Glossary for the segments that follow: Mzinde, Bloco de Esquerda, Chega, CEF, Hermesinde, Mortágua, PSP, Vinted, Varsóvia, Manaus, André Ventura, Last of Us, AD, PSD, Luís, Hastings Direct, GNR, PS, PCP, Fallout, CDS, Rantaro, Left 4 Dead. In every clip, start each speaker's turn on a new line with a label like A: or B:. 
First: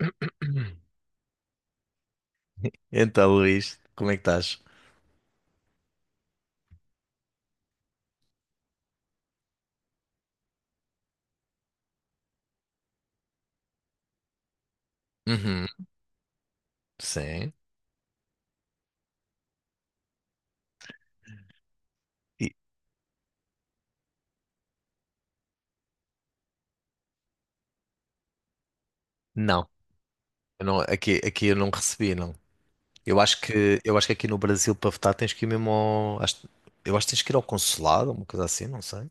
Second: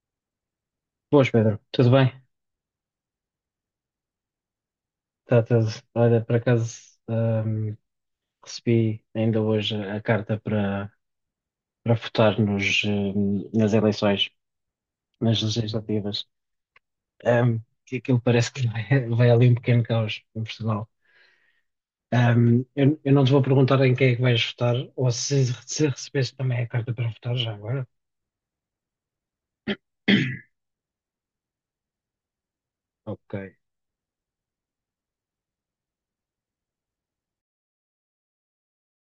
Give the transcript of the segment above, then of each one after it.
A: Boas, Pedro. Tudo bem?
B: Então, Luís, como é que estás?
A: Tá tudo. Olha, por acaso, ahm, recebi ainda hoje a carta para, para votar nos, nas eleições, nas
B: Uhum,
A: legislativas.
B: sim.
A: Ahm, que aquilo parece que vai, vai ali um pequeno caos em Portugal.
B: E-
A: Eu não te vou perguntar em quem é que vais votar, ou se recebeste também a carta para votar já agora.
B: não, eu não- aqui, eu não recebi, não.
A: Ok.
B: Eu acho que aqui no Brasil para votar tens que ir mesmo ao, eu acho que tens que ir ao consulado, uma coisa assim, não sei.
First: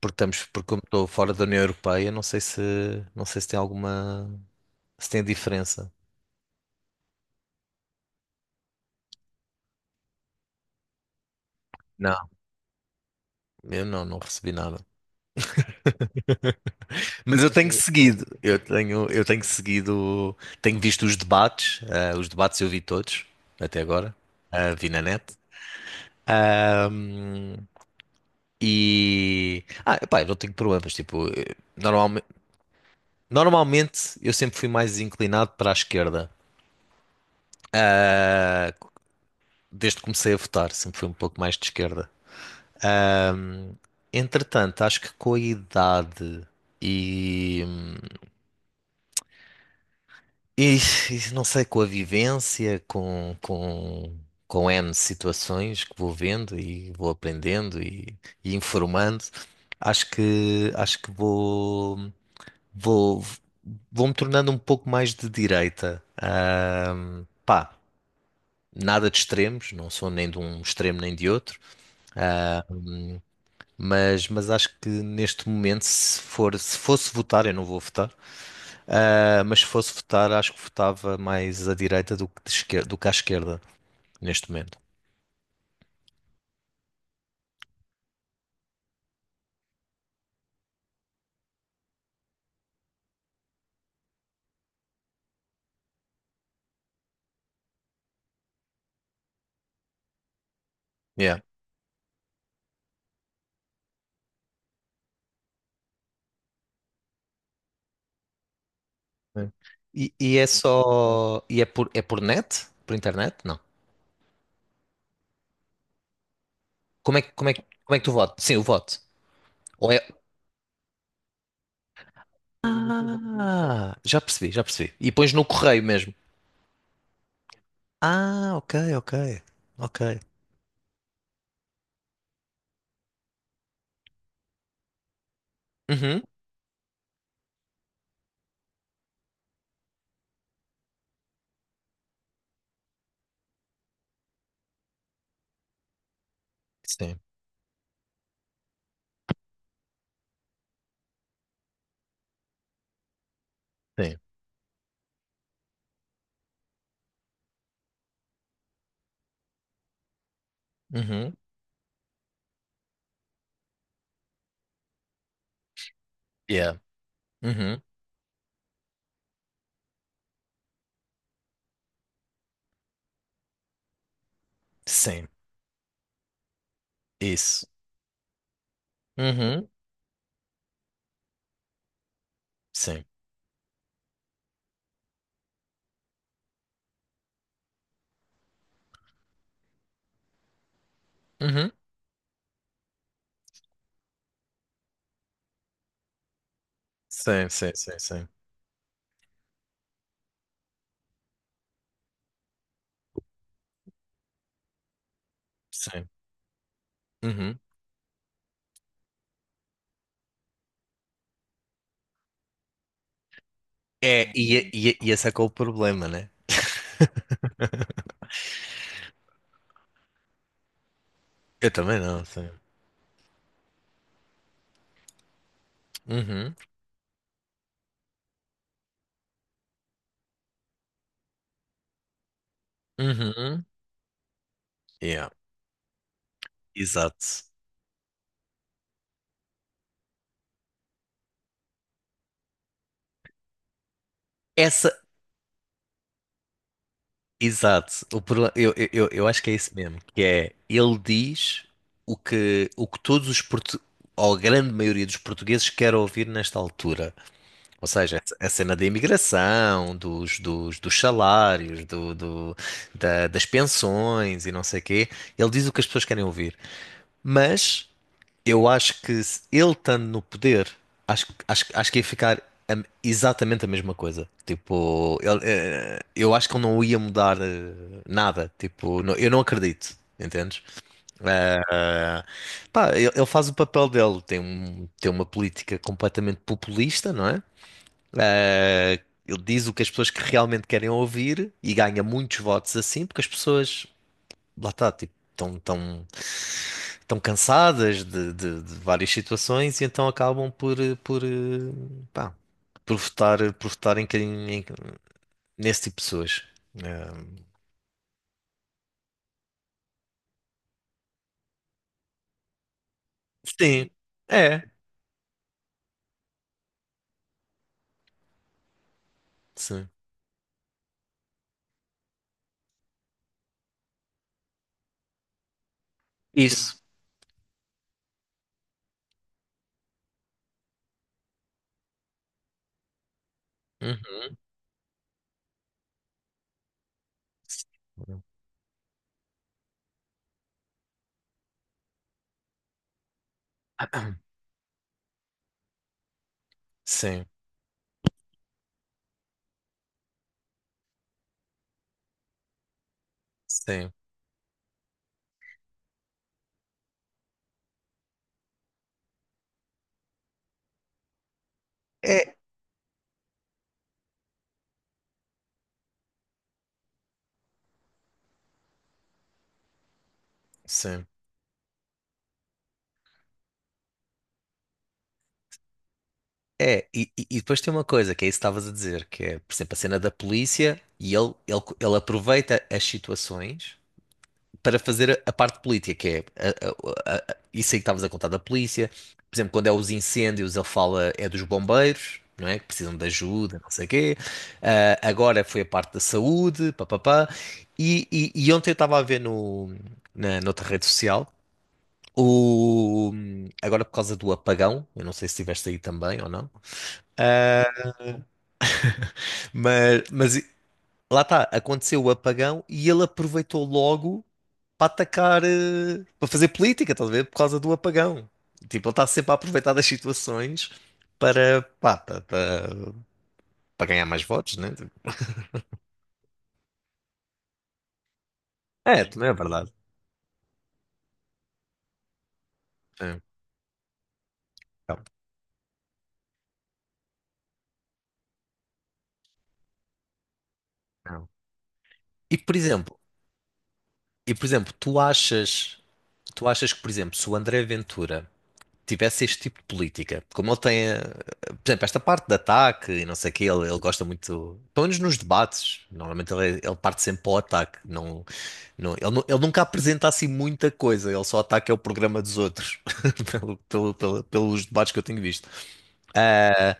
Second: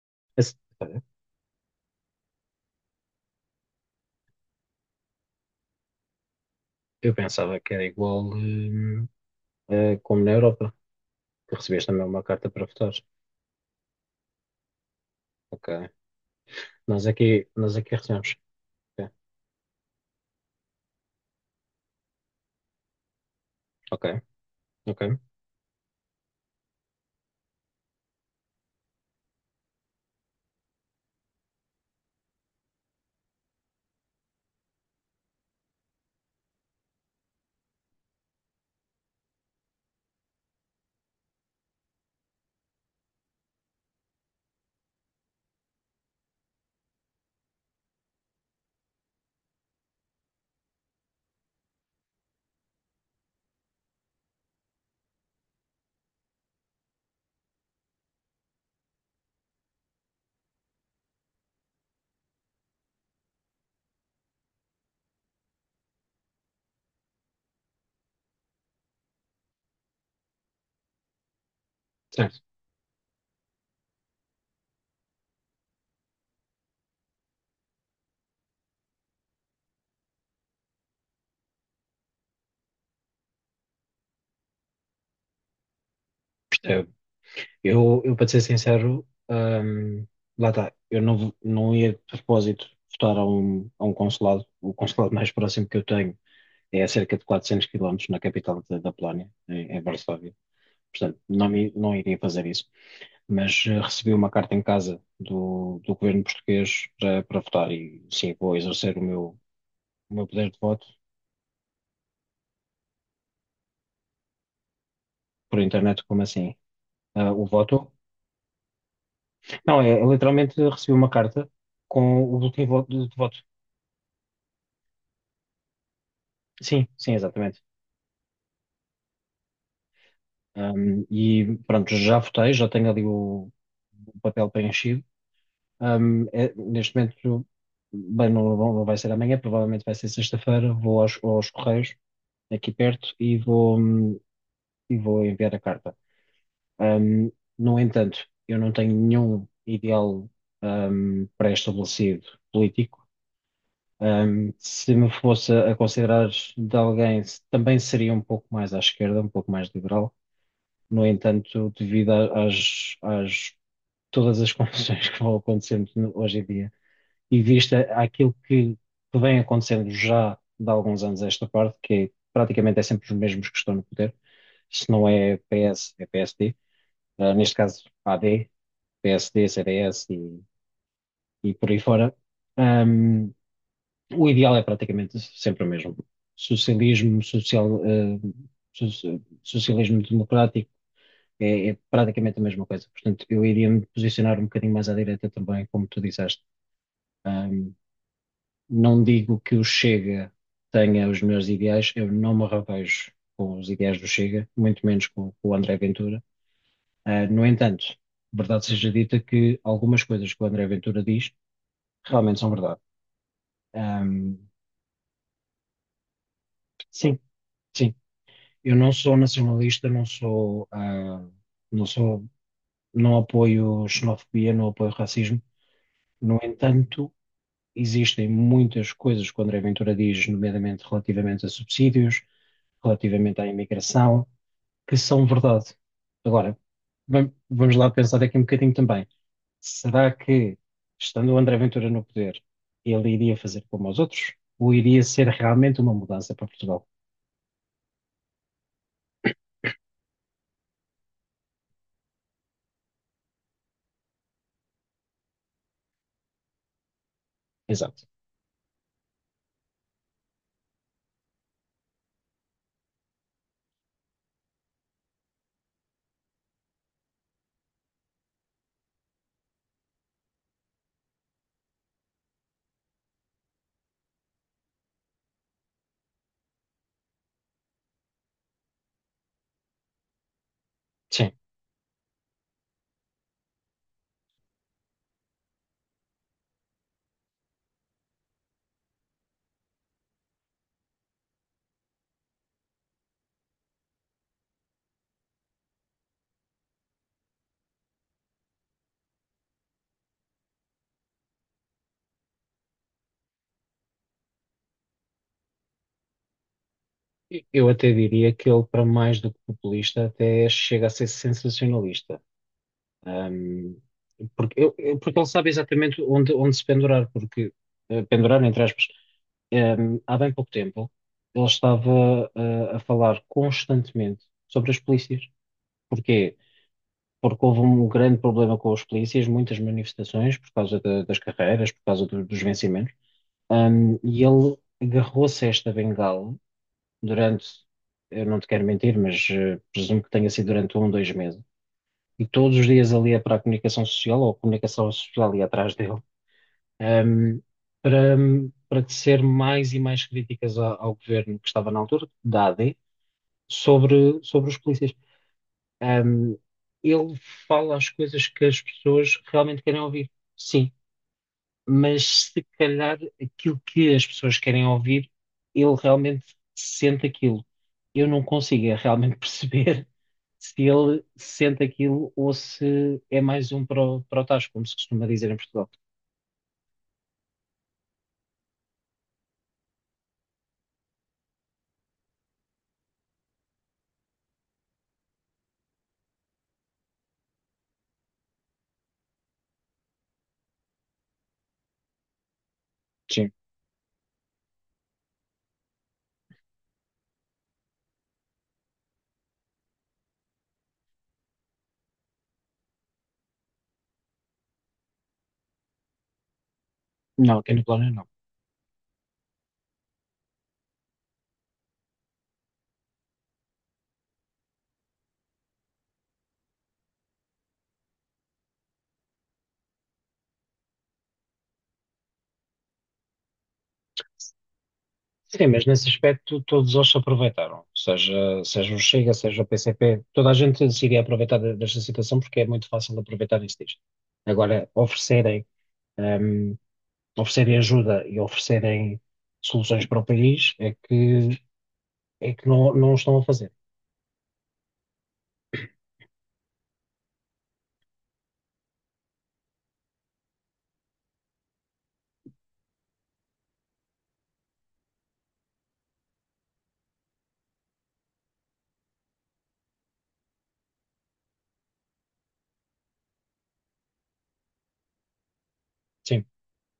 A: Esse-
B: Porque como
A: olha,
B: estou fora da União Europeia, não sei se tem alguma, se tem diferença.
A: eu pensava que era igual, como na Europa, que recebeste também uma
B: Não,
A: carta para votar.
B: eu não, não recebi nada.
A: Ok. Nós
B: Mas
A: aqui,
B: eu tenho
A: nós aqui
B: seguido,
A: recebemos. É,
B: eu tenho seguido, tenho visto os debates, os debates eu vi todos até
A: ok,
B: agora, vi
A: ok.
B: na net. Um, Ah, pá, eu não tenho problemas. Tipo, normalmente, normalmente eu sempre fui mais inclinado para a esquerda. Ah, desde que comecei a votar, sempre fui um pouco mais de esquerda. Entretanto, acho que com a idade e. E não sei, com a vivência, com N situações que vou vendo e vou aprendendo e informando, acho que vou. Vou, vou-me tornando um pouco mais de direita. Ah, pá, nada de extremos, não sou nem de um extremo nem de outro,
A: Certo,
B: mas acho que neste momento, se fosse votar, eu não vou votar, ah, mas se fosse votar, acho que votava mais à direita do que, do que à esquerda, neste momento.
A: percebo. Eu para te ser sincero, lá está, eu não, não ia de propósito votar a um consulado. O consulado mais próximo que eu tenho é a cerca de 400 quilómetros na capital da, da Polónia, em, em Varsóvia. Portanto,
B: Yeah.
A: não, não iria fazer isso. Mas recebi uma carta em casa do, do governo português para, para votar e sim, vou exercer
B: É.
A: o
B: E,
A: meu
B: e é
A: poder de voto
B: só. É por net? Por internet? Não.
A: por internet, como assim? Ah, o voto?
B: Como é que tu votas? Sim, o voto.
A: Não,
B: Ou
A: é,
B: é.
A: eu literalmente recebi uma carta com o boletim de voto.
B: Ah, já percebi, já percebi. E pões no correio mesmo.
A: Sim, sim, exatamente.
B: Ah, ok, ok, ok.
A: E pronto, já votei, já tenho ali o papel preenchido.
B: Uhum.
A: É- neste momento, bem, não, não não vai ser amanhã, provavelmente vai ser sexta-feira. Vou aos, aos Correios, aqui perto, e vou enviar a carta.
B: Sim,
A: Um, no entanto, eu não tenho nenhum ideal, pré-estabelecido político.
B: sim.
A: Se me fosse a considerar de alguém, se- também seria um pouco mais à esquerda, um pouco mais liberal. No
B: Uhum.
A: entanto, devido a- às, às todas as confusões que vão acontecendo no- hoje em dia,
B: Yeah.
A: e vista
B: Uhum.
A: aquilo que vem acontecendo já de alguns anos a esta parte, que é, praticamente é sempre os mesmos que estão no poder, se não
B: Sim,
A: é PS, é PSD, ah, neste
B: isso.
A: caso AD, PSD,
B: Uhum.
A: CDS e por aí fora.
B: Sim.
A: O ideal é praticamente sempre o mesmo. Socialismo, social, socialismo democrático é,
B: Uhum.
A: é praticamente a mesma coisa. Portanto, eu iria me posicionar um bocadinho mais à direita também, como tu disseste.
B: Sim,
A: Ahm,
B: sim, sim, sim.
A: não digo que o Chega tenha os meus ideais, eu não me revejo com os ideais do Chega, muito menos com o André
B: Sim.
A: Ventura. Ah, no
B: Uhum.
A: entanto, verdade seja dita que algumas coisas que o André Ventura diz realmente são verdade.
B: É,
A: Ahm,
B: e, é, e, é, e esse é que é o problema, né?
A: sim. Sim, eu não sou nacionalista, não sou,
B: Eu
A: não
B: também
A: sou,
B: não, sim.
A: não apoio xenofobia, não apoio racismo. No
B: Uhum.
A: entanto, existem muitas coisas que o André Ventura diz, nomeadamente relativamente a subsídios, relativamente à
B: Uhum.
A: imigração, que são
B: Yeah.
A: verdade. Agora,
B: Exato.
A: vamos lá pensar aqui um bocadinho também. Será que, estando o André Ventura no poder, ele iria fazer como os outros? Ou
B: Essa,
A: iria ser realmente uma mudança para Portugal?
B: exato. O problema, eu acho que é isso mesmo, que é, ele diz o que todos ou a grande maioria dos portugueses quer ouvir nesta altura. Ou
A: Exato.
B: seja, a cena da imigração, dos salários, das pensões e não sei o quê, ele diz o que as pessoas querem ouvir. Mas eu acho que se ele estando no poder, acho que ia ficar exatamente a mesma coisa. Tipo, ele, eu acho que ele não ia mudar nada. Tipo, eu não acredito, entendes?
A: Sim.
B: Eh, pá, ele faz o papel dele, tem uma política completamente populista, não é? Ah, ele diz o que as pessoas que realmente querem ouvir e ganha muitos votos assim, porque as pessoas, lá está, tipo, estão tão cansadas de, de várias situações e então acabam por, por, eh, pá, por votar em, nesse tipo de pessoas. Ah,
A: Eu até diria que ele, para mais do que populista, até chega a ser sensacionalista. Ahm,
B: sim,
A: porque,
B: é,
A: porque ele sabe exatamente onde, onde se pendurar, porque, pendurar, entre aspas,
B: sim.
A: Há bem pouco tempo ele estava, a falar constantemente sobre as polícias. Porquê?
B: Isso.
A: Porque houve um grande problema com as polícias, muitas manifestações por causa da- das carreiras, por causa do- dos vencimentos. E ele agarrou-se a esta bengala durante,
B: Uhum.
A: eu não te quero mentir, mas presumo que tenha sido durante 1, 2 meses. E todos os dias ali é para a comunicação social, ou a comunicação social ali atrás dele,
B: Sim,
A: ehm, para, para tecer mais e mais críticas ao, ao governo que estava na altura, da AD,
B: sim,
A: sobre, sobre os polícias. Ehm, ele fala as coisas que as pessoas realmente querem ouvir. Sim, mas
B: é,
A: se calhar aquilo que as pessoas querem ouvir, ele realmente sente aquilo. Eu não consigo é realmente perceber se ele
B: sim.
A: sente aquilo ou se é mais um para o, para o tacho, como se costuma dizer em Portugal.
B: É, e, e depois tem uma coisa que é isso que estavas a dizer, que é, por exemplo, a cena da polícia e ele aproveita as situações para fazer a parte política, que é isso aí que estavas a contar da polícia. Por exemplo, quando é os incêndios, ele fala é dos bombeiros, não é? Que precisam de
A: Sim,
B: ajuda, não sei o quê. Ah, agora foi a parte da saúde, papapá. E ontem eu estava a ver no, na, noutra rede social. O, agora por causa do apagão, eu não sei se estiveste aí também ou não,
A: não, aqui no plano não.
B: Mas, lá está, aconteceu o apagão e ele aproveitou logo para atacar, para fazer política, estás a ver? Por causa do apagão. Tipo, ele está sempre a aproveitar das situações para, pá, para ganhar mais votos, né? Tipo,
A: Sim, mas nesse aspecto todos eles se aproveitaram, seja, seja o
B: é,
A: Chega,
B: também é
A: seja o
B: verdade.
A: PCP, toda a gente se iria aproveitar de- desta situação porque é muito fácil
B: É.
A: aproveitar isso disto. Agora,
B: Não,
A: oferecerem hum, oferecerem ajuda e oferecerem soluções para o país,
B: não.
A: é
B: E
A: que
B: por
A: não, não
B: exemplo,
A: o estão a fazer.
B: e por exemplo, tu achas que, por exemplo, se o André Ventura tivesse este tipo de política. Como ele tem, por exemplo, esta parte de ataque e não sei o quê, ele gosta muito, pelo menos nos debates, normalmente ele parte sempre para o ataque, não, não, ele, ele nunca apresenta assim muita coisa, ele só ataca o programa dos outros, pelos debates que eu tenho visto.
A: Sim,
B: Ah,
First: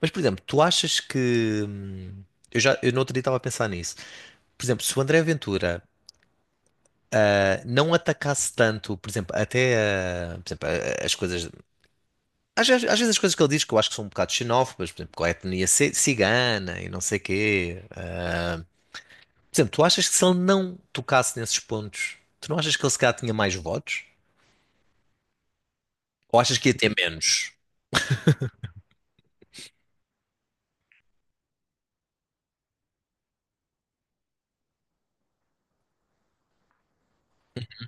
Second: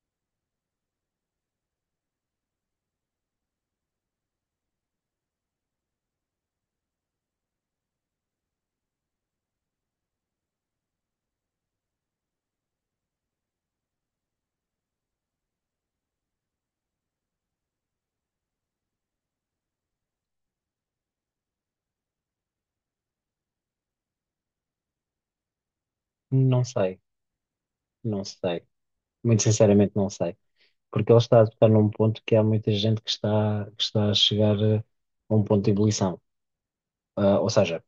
B: mas, por exemplo, tu achas que... Eu já, eu no outro dia estava a pensar nisso. Por exemplo, se o André Ventura ah, não atacasse tanto, por exemplo, até ah, por exemplo, ah, as coisas às vezes as coisas que ele diz que eu acho que são um bocado xenófobas, por exemplo, com a etnia cigana e não sei quê. Por exemplo, tu achas que se ele não tocasse nesses pontos, tu não achas que ele se calhar tinha mais votos? Ou achas
A: não
B: que ia ter
A: sei,
B: menos?
A: não sei. Muito sinceramente, não sei. Porque ele está a tocar num ponto que há muita gente que está a chegar a um ponto de ebulição. Ah, ou seja,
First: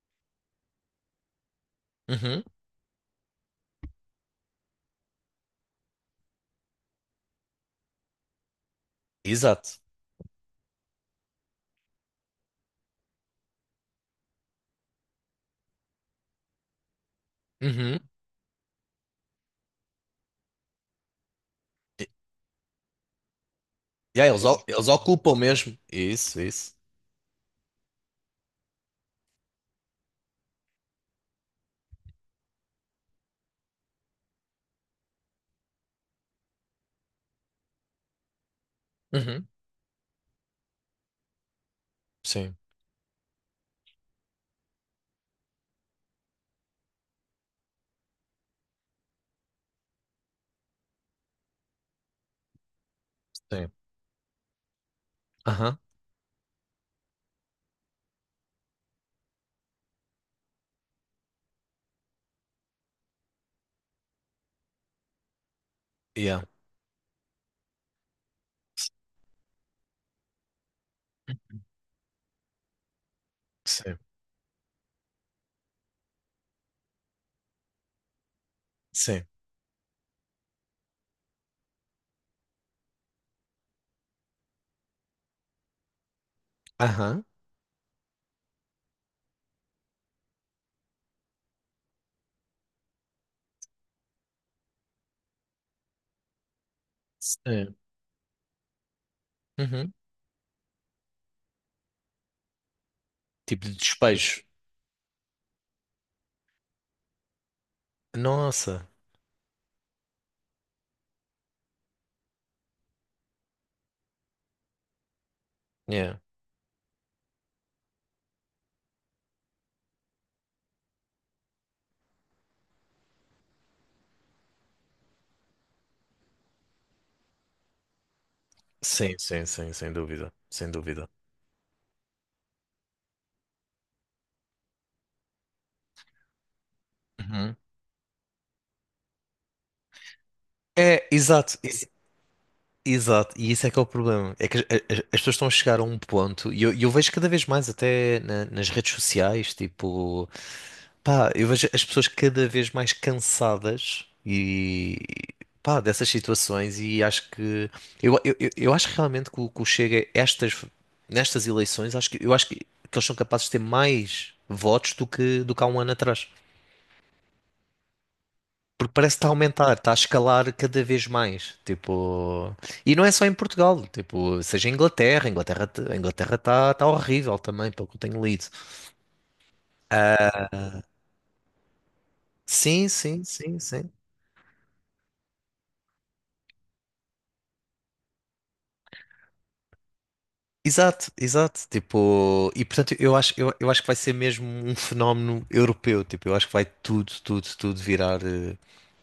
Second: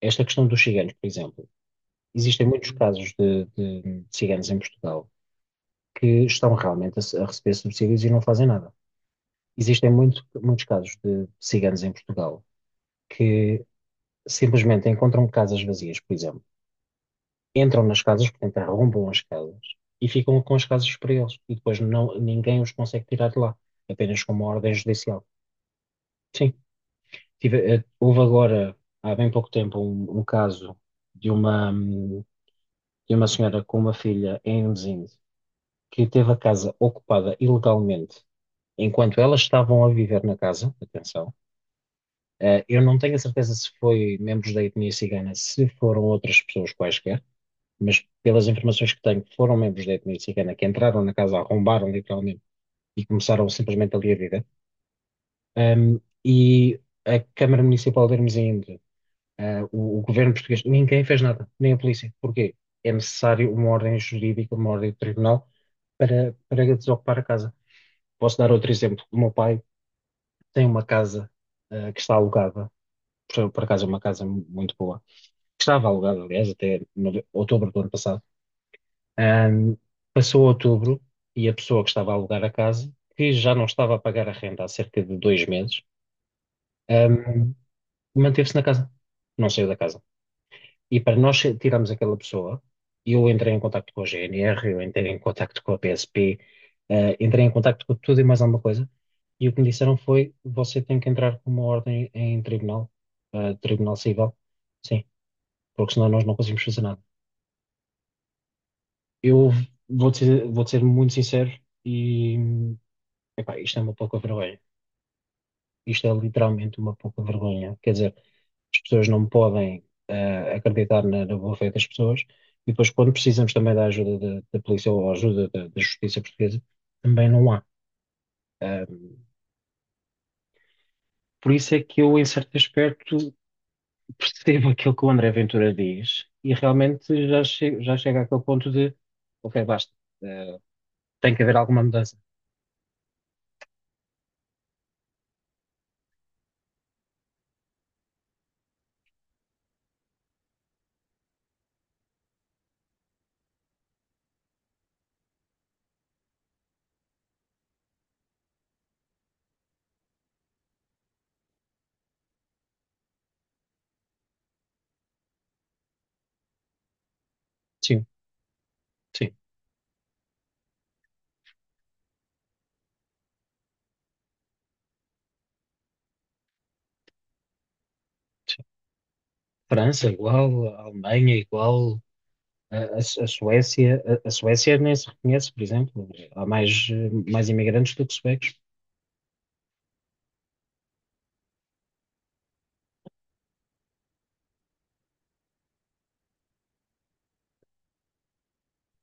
A: esta questão dos ciganos, por exemplo,
B: Uhum,
A: existem muitos casos de ciganos em Portugal que estão realmente a, a receber subsídios e não fazem nada.
B: exato.
A: Existem muito, muitos casos de ciganos em Portugal que simplesmente encontram casas vazias, por exemplo, entram
B: Uhum.
A: nas casas, portanto arrombam as casas e ficam com as casas para eles e depois
B: E,
A: não, ninguém os consegue tirar de lá,
B: e
A: apenas
B: aí,
A: com uma ordem
B: eles
A: judicial.
B: ocupam mesmo. Isso,
A: Sim,
B: isso.
A: houve agora, há bem pouco tempo, um caso de uma, hum, de uma senhora com uma filha em Mzinde que teve a casa ocupada ilegalmente enquanto elas
B: Uhum.
A: estavam a viver na casa, atenção.
B: Sim,
A: Eu não tenho a certeza se foi membros da etnia cigana, se foram outras pessoas quaisquer, mas pelas informações que tenho, foram membros da etnia cigana que entraram na casa, arrombaram literalmente e começaram
B: sim.
A: simplesmente ali a vida.
B: Aham.
A: E a Câmara Municipal de Hermesinde, ah, o governo português, ninguém fez nada, nem a polícia. Porquê? É necessário uma ordem jurídica, uma ordem de tribunal para,
B: Yeah.
A: para desocupar a casa. Posso dar outro exemplo. O meu pai tem uma casa, ah, que está alugada, por acaso é
B: Sim,
A: uma casa muito boa, que estava alugada, aliás, até no- outubro do ano passado.
B: sim.
A: Ahm, passou outubro e a pessoa que estava a alugar a casa, que já não estava a pagar a renda há cerca de 2 meses,
B: Aham.
A: ahm, manteve-se na casa, não saiu da casa. E para nós tirarmos aquela pessoa, eu entrei em contacto com a GNR, eu entrei em contacto com a PSP, entrei em
B: Sim.
A: contacto com tudo e mais alguma coisa, e o que me
B: Uhum.
A: disseram foi: você tem que entrar com uma ordem em tribunal, ah,
B: Tipo de
A: tribunal civil,
B: despejo.
A: sim, porque senão nós não conseguimos fazer nada.
B: Nossa.
A: Eu vou-te ser muito sincero e. Epá, isto é uma pouca vergonha. Isto é
B: Yeah.
A: literalmente uma pouca vergonha. Quer dizer, as pessoas não podem acreditar na, na boa fé das pessoas e depois, quando precisamos também da ajuda da, da polícia ou ajuda da, da justiça portuguesa, também não há.
B: Sim,
A: Ahm,
B: sim, sim, sem dúvida. Sem dúvida.
A: por isso é que eu, em certo aspecto, percebo aquilo que o André Ventura diz e realmente já,
B: Uhum.
A: che já chega àquele ponto de, ok, basta. Eh,
B: É,
A: tem que
B: exato,
A: haver alguma mudança.
B: exato, e isso é que é o problema. É que as pessoas estão a chegar a um ponto, e eu, vejo cada vez mais, até nas redes sociais, tipo, pá, eu vejo as pessoas cada vez mais cansadas e pá, dessas situações, e acho que eu acho realmente que o Chega, estas, nestas eleições, acho que eu acho que eles são capazes de ter mais votos do que há um ano atrás.
A: Sim,
B: Porque parece que está a
A: sim,
B: aumentar, está a escalar cada vez mais. Tipo, e não é só em Portugal, tipo, seja em Inglaterra, a Inglaterra está tá horrível também, pelo que eu tenho lido.
A: sim. França igual, Alemanha igual, a,
B: Sim, sim, sim, sim.
A: A Suécia nem se reconhece, por exemplo. Há mais, mais imigrantes do que suecos.
B: Exato, exato. Tipo, e portanto eu acho, eu acho que vai ser mesmo um fenómeno europeu. Tipo, eu acho que vai tudo, tudo, tudo virar.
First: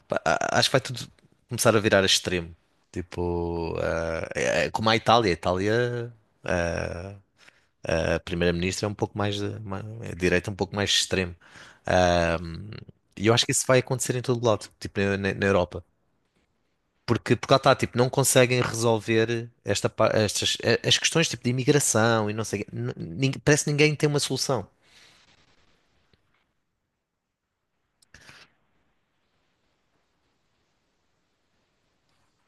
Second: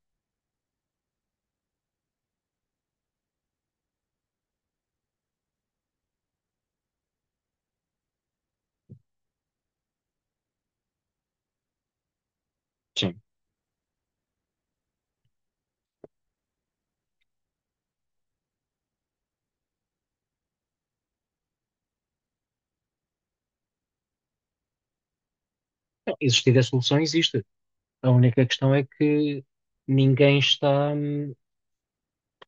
B: Pá, acho que vai tudo começar a virar a extremo. Tipo, é como a Itália. A Itália eh, a primeira-ministra é um pouco mais de, é de direita é um pouco mais extremo. Ah,
A: Sim.
B: e eu acho que isso vai acontecer em todo lado, tipo na Europa. Porque, porque lá está, tipo, não conseguem resolver esta, estas, as questões tipo de imigração e não sei, o quê. Parece que ninguém tem uma solução.
A: Não, existir a solução existe. A única questão é que ninguém está, ou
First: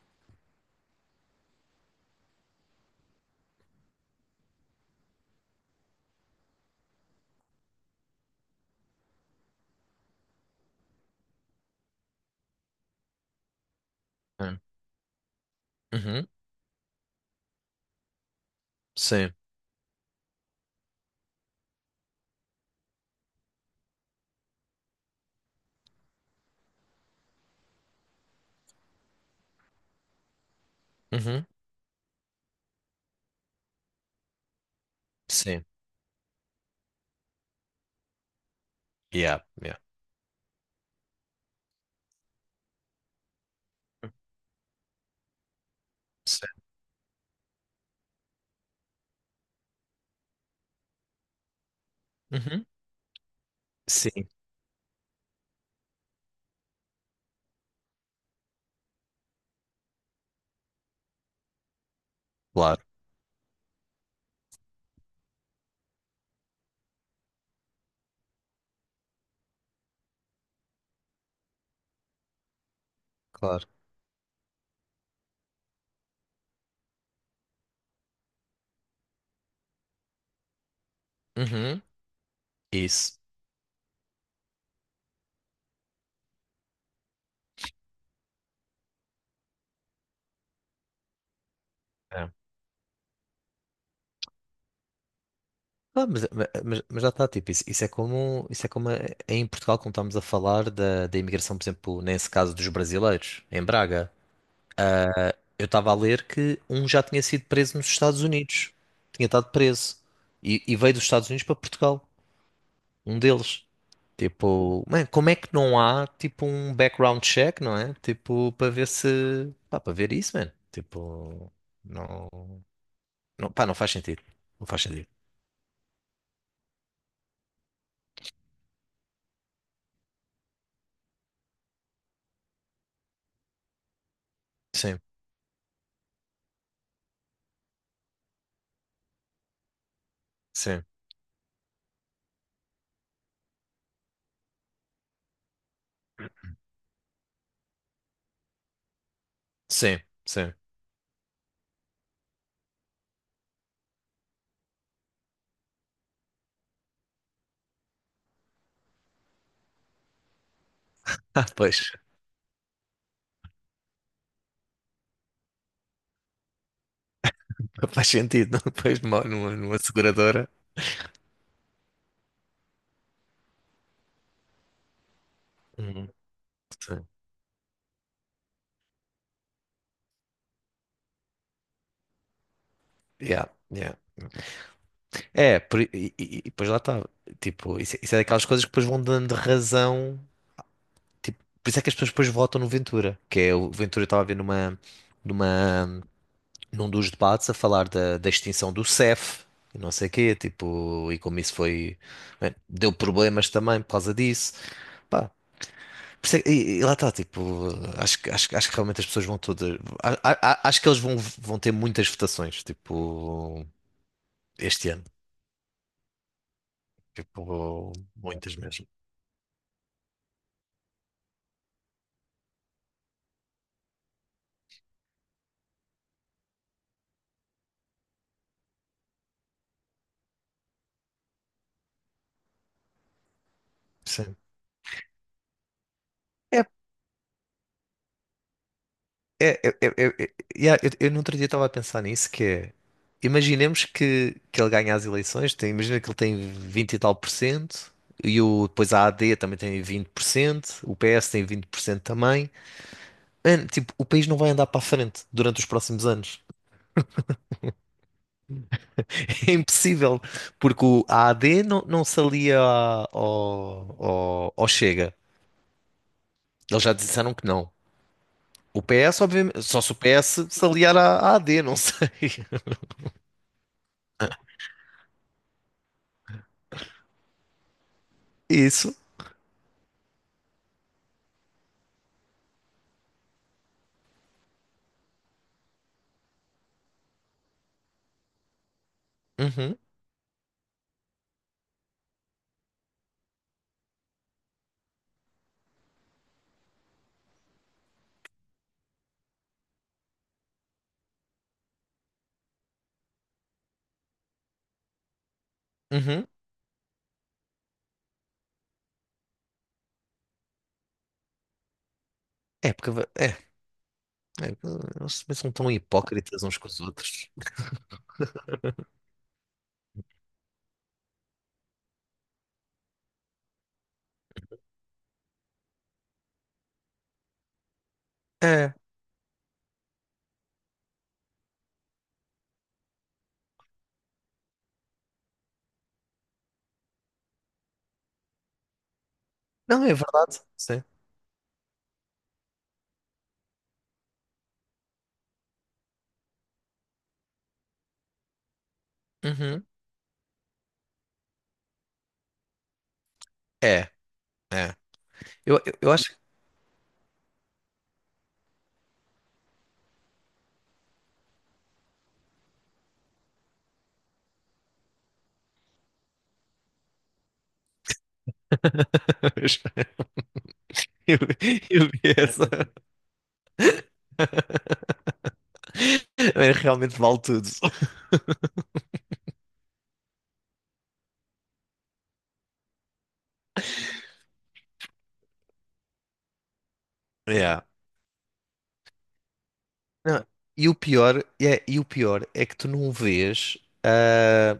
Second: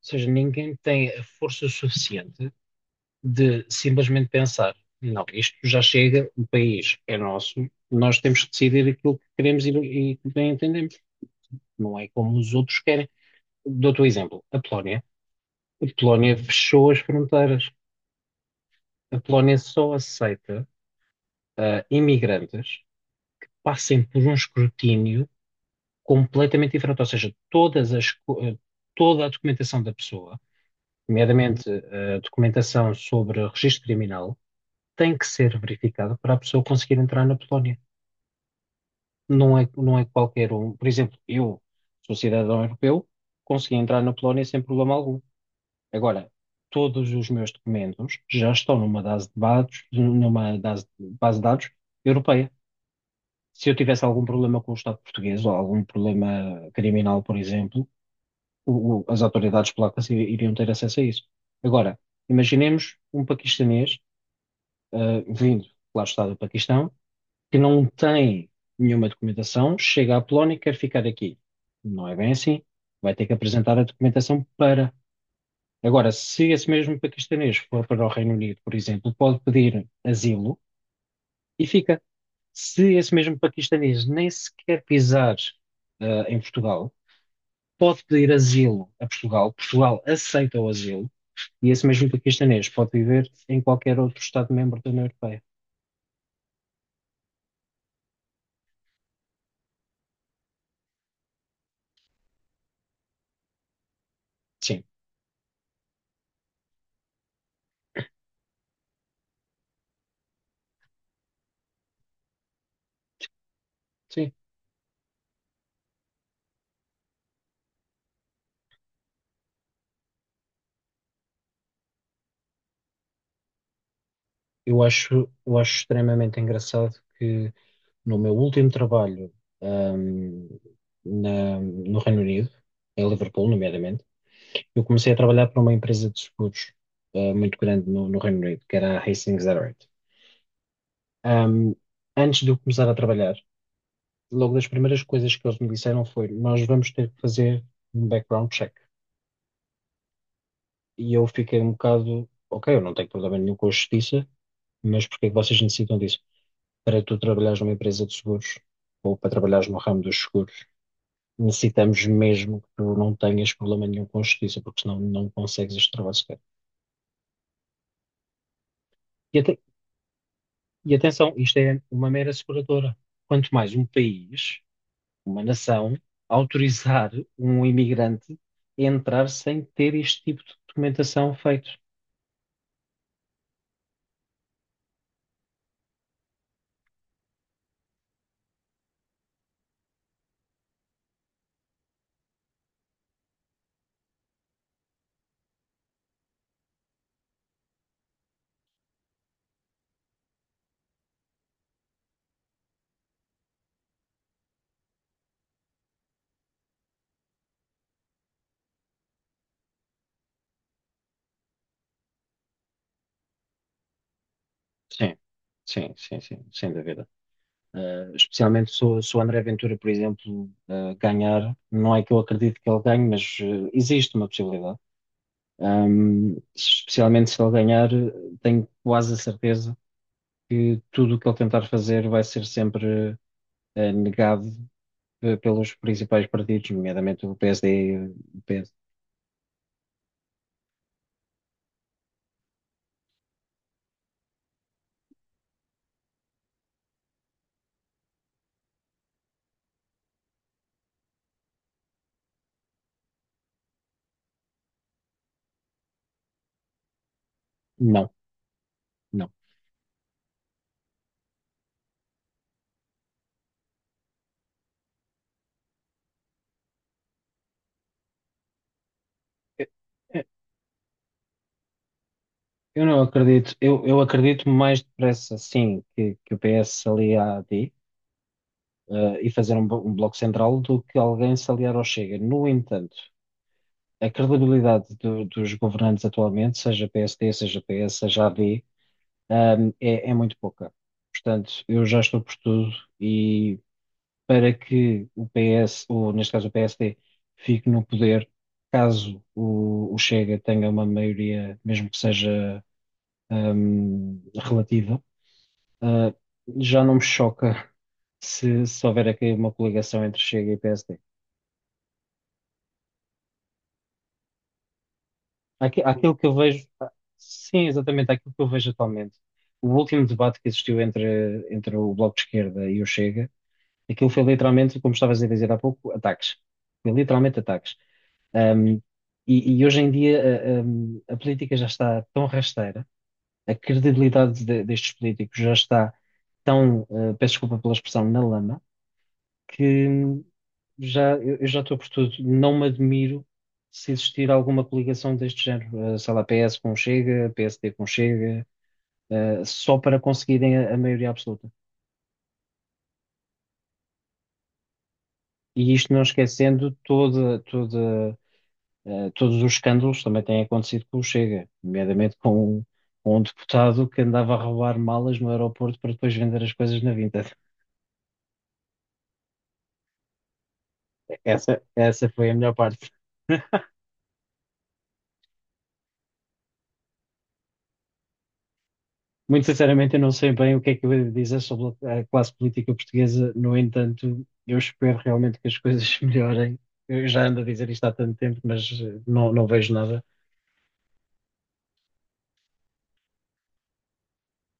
A: seja, ninguém tem a força suficiente de simplesmente pensar, não, isto já chega, o país é nosso, nós temos que decidir aquilo que queremos e que bem entendemos. Não é como os outros querem. Dou-te o exemplo, a
B: Hum.
A: Polónia. A
B: Uhum.
A: Polónia fechou as fronteiras. A
B: Sim.
A: Polónia só aceita imigrantes passem por um escrutínio completamente diferente, ou seja, todas as, toda a documentação da pessoa,
B: Uhum.
A: nomeadamente a documentação sobre registro criminal, tem que ser
B: Sim.
A: verificada para a pessoa conseguir entrar na Polónia.
B: Yeah.
A: Não é,
B: Yeah.
A: não é qualquer um. Por exemplo, eu sou cidadão europeu, consegui entrar na Polónia sem problema algum. Agora,
B: Sim.
A: todos os meus documentos já estão numa base de dados, numa base de dados europeia.
B: Uhum.
A: Se eu tivesse algum
B: Sim.
A: problema com o Estado português ou algum problema criminal, por exemplo, as autoridades polacas iriam ter acesso a isso. Agora,
B: Claro.
A: imaginemos um paquistanês, vindo, lá está do Paquistão, que não tem nenhuma documentação, chega à Polónia e quer ficar aqui. Não é bem assim. Vai ter que
B: Claro.
A: apresentar a documentação para. Agora, se esse mesmo paquistanês for para o Reino Unido, por exemplo, pode pedir asilo e
B: Uhum.
A: fica. Se esse
B: Isso.
A: mesmo paquistanês nem sequer pisar, em Portugal, pode pedir asilo a Portugal, Portugal aceita o asilo, e esse mesmo
B: É.
A: paquistanês pode viver em qualquer outro Estado-membro da União Europeia.
B: Ah, mas, mas já está, tipo, isso, isso é como é em Portugal, como estamos a falar da, da imigração, por exemplo, nesse caso dos brasileiros, em Braga.
A: Sim,
B: Eu estava a ler que um já tinha sido preso nos Estados Unidos. Tinha estado preso. E veio dos Estados Unidos para Portugal. Um deles.
A: sim.
B: Tipo, man, como é que não há, tipo, um background check, não é? Tipo, para ver se... Pá, para ver isso, man. Tipo, não... não pá, não faz sentido. Não faz sentido.
A: Eu acho extremamente engraçado que no meu último trabalho, ahm, na- no Reino Unido, em Liverpool, nomeadamente, eu
B: Sim,
A: comecei a trabalhar para uma empresa de seguros, muito grande no, no Reino Unido, que era a Hastings Direct.
B: sim,
A: Ahm, antes de eu começar a trabalhar, logo das primeiras coisas que eles me disseram foi: Nós vamos ter que fazer um background check.
B: sim, sim.
A: E eu fiquei um bocado, ok, eu não tenho problema nenhum com a justiça, mas porque é que vocês necessitam disso? Para tu trabalhares numa empresa de seguros ou para trabalhares no ramo dos seguros,
B: Ah, pois.
A: necessitamos mesmo que tu não tenhas problema nenhum com a justiça, porque senão não consegues este trabalho sequer.
B: Faz sentido, não? Depois numa,
A: E,
B: numa seguradora.
A: e atenção, isto é uma mera seguradora. Quanto mais um país, uma nação
B: Uhum, sim.
A: autorizar um imigrante a entrar sem ter este tipo de documentação feito.
B: Yeah, yeah. É, por e depois lá está. Tipo, isso é daquelas coisas que depois vão dando razão. Tipo, por isso é que as pessoas depois votam no Ventura. Que é, o Ventura estava a ver numa, numa, num dos debates a falar da, da extinção do CEF e não sei o quê. Tipo, e como isso foi. Bem, deu problemas também por causa disso. Por isso é que- E, lá está, tipo, acho que realmente as pessoas vão todas. Acho que eles vão, ter muitas votações, tipo, este ano.
A: Sim, sim, sim, sim, sem dúvida.
B: Tipo, muitas
A: Especialmente se
B: mesmo.
A: o se o André Ventura, por exemplo, ganhar, não é que eu acredito que ele ganhe, mas existe uma possibilidade. Especialmente se ele ganhar, tenho quase a certeza que tudo o que ele tentar fazer vai ser sempre
B: Sim.
A: negado pelos principais
B: É,
A: partidos, nomeadamente o PSD e o PS.
B: yeah, eu no outro dia estava a pensar nisso, que é. Imaginemos que ele ganha as eleições, imagina que ele tem 20 e tal por cento, e o, depois a AD também tem 20%, o PS tem 20% também. Mano, tipo, o país não vai andar para a frente durante os próximos anos.
A: Não, não.
B: É impossível, porque o A AD não, não se alia ao, ao Chega. Eles já disseram que não. O PS, obviamente,
A: Eu
B: só se o PS se aliar à AD, não sei.
A: eu não acredito, eu acredito mais depressa, sim, que o PS se alie à AD,
B: Isso.
A: e fazer um, um bloco central, do que alguém se aliar ao Chega. No entanto, a credibilidade dos governantes atualmente, seja PSD, seja PS, seja AD,
B: Uhum,
A: é, é muito pouca. Portanto, eu já estou por tudo e para que o PS, ou neste caso o PSD, fique no poder, caso o Chega tenha uma maioria, mesmo que seja relativa. Ah,
B: uhum.
A: Já não me choca se, se houver aqui uma coligação entre Chega e PSD.
B: É, porque é, é, eles também são tão
A: Aquilo que eu
B: hipócritas uns
A: vejo,
B: com os outros.
A: sim, exatamente aquilo que eu vejo atualmente. O último debate que existiu entre, entre o Bloco de Esquerda e o Chega, aquilo foi literalmente, como estavas a dizer há pouco, ataques. Foi literalmente ataques.
B: É,
A: Hum, e, e hoje em dia a política já está tão rasteira, a credibilidade destes políticos já está tão, peço desculpa pela expressão, na lama,
B: não, é
A: que
B: verdade. Sim.
A: já, eu já estou por tudo. Não me admiro se existir alguma coligação deste género. Sei lá, PS com o Chega, PSD com o Chega,
B: Uhum.
A: só para conseguirem a maioria absoluta.
B: É, é.
A: E
B: Eu
A: isto não
B: acho que.
A: esquecendo toda, todos os escândalos que também têm acontecido com o Chega, nomeadamente com um deputado que andava a roubar malas no aeroporto para depois vender as coisas na Vinted.
B: Eu,
A: Essa,
B: eu vi
A: essa foi a
B: essa.
A: melhor parte.
B: Realmente vale tudo.
A: Muito sinceramente, eu não sei bem o que é que eu ia dizer sobre a classe política portuguesa. No entanto, eu espero realmente que as coisas melhorem. Eu já ando a
B: Yeah.
A: dizer isto há tanto tempo, mas não, não vejo nada.
B: Não, e o pior é que tu não vês ah,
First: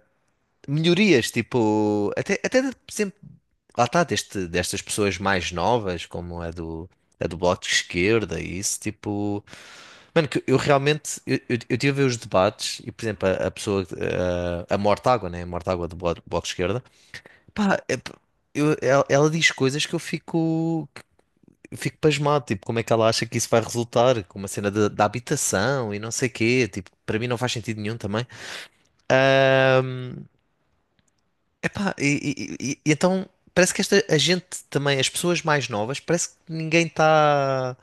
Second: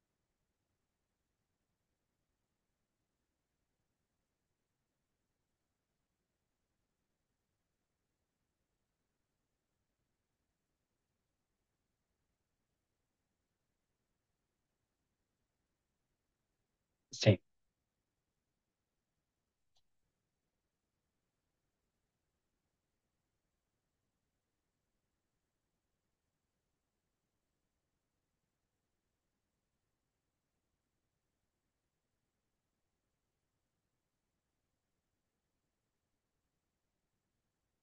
B: melhorias, tipo, até por exemplo, lá está, destas pessoas mais novas, como a do Bloco de Esquerda e isso, tipo, mano, que eu realmente, eu tive a ver os debates e, por exemplo, a pessoa, ah, a Mortágua, né, a Mortágua do Bloco, Bloco de Esquerda,
A: Sim,
B: pá, ela diz coisas que eu fico pasmado, tipo, como é que ela acha que isso vai resultar com uma cena da habitação e não sei quê, tipo, para mim não faz sentido nenhum também. Ahm, epá, e, e então parece que a gente também, as pessoas mais novas, parece que ninguém está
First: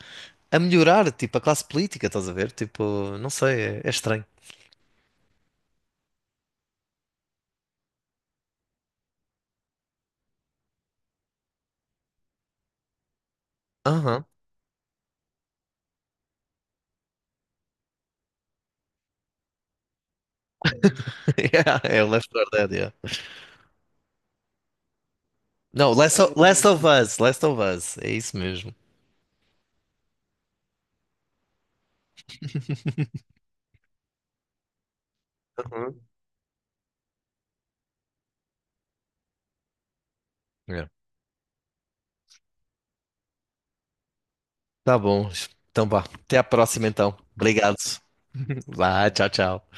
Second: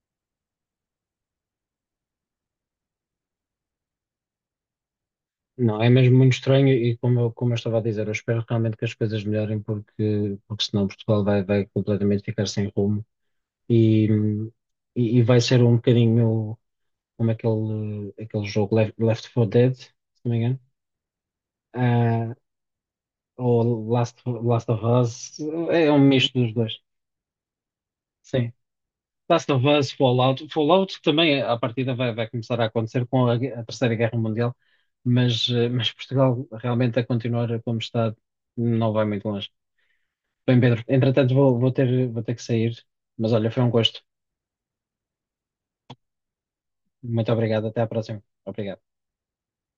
B: a melhorar, tipo, a classe política, estás a ver? Tipo, não sei, é, é estranho.
A: não, é mesmo muito estranho e, como eu estava a dizer, eu espero realmente que as coisas melhorem, porque, porque senão Portugal vai, vai completamente ficar sem rumo e,
B: Aham.
A: e vai ser um bocadinho como aquele, aquele jogo Left, Left 4 Dead, se não me engano.
B: Yeah, é o Left
A: Ah,
B: 4 Dead, yeah.
A: ou Last, Last of Us, é
B: Não,
A: um misto dos dois.
B: Last of Us, é isso
A: Sim.
B: mesmo.
A: Last of Us, Fallout. Fallout também, à partida, vai, vai começar a acontecer com a, a Terceira Guerra Mundial, mas, mas
B: Uhum.
A: Portugal realmente a continuar como está não vai muito longe. Bem, Pedro,
B: Yeah.
A: entretanto vou, vou ter que sair, mas olha, foi um gosto.
B: Tá bom, então vá, até à próxima então.
A: Muito obrigado,
B: Obrigado.
A: até à próxima. Obrigado.
B: Vai, tchau, tchau.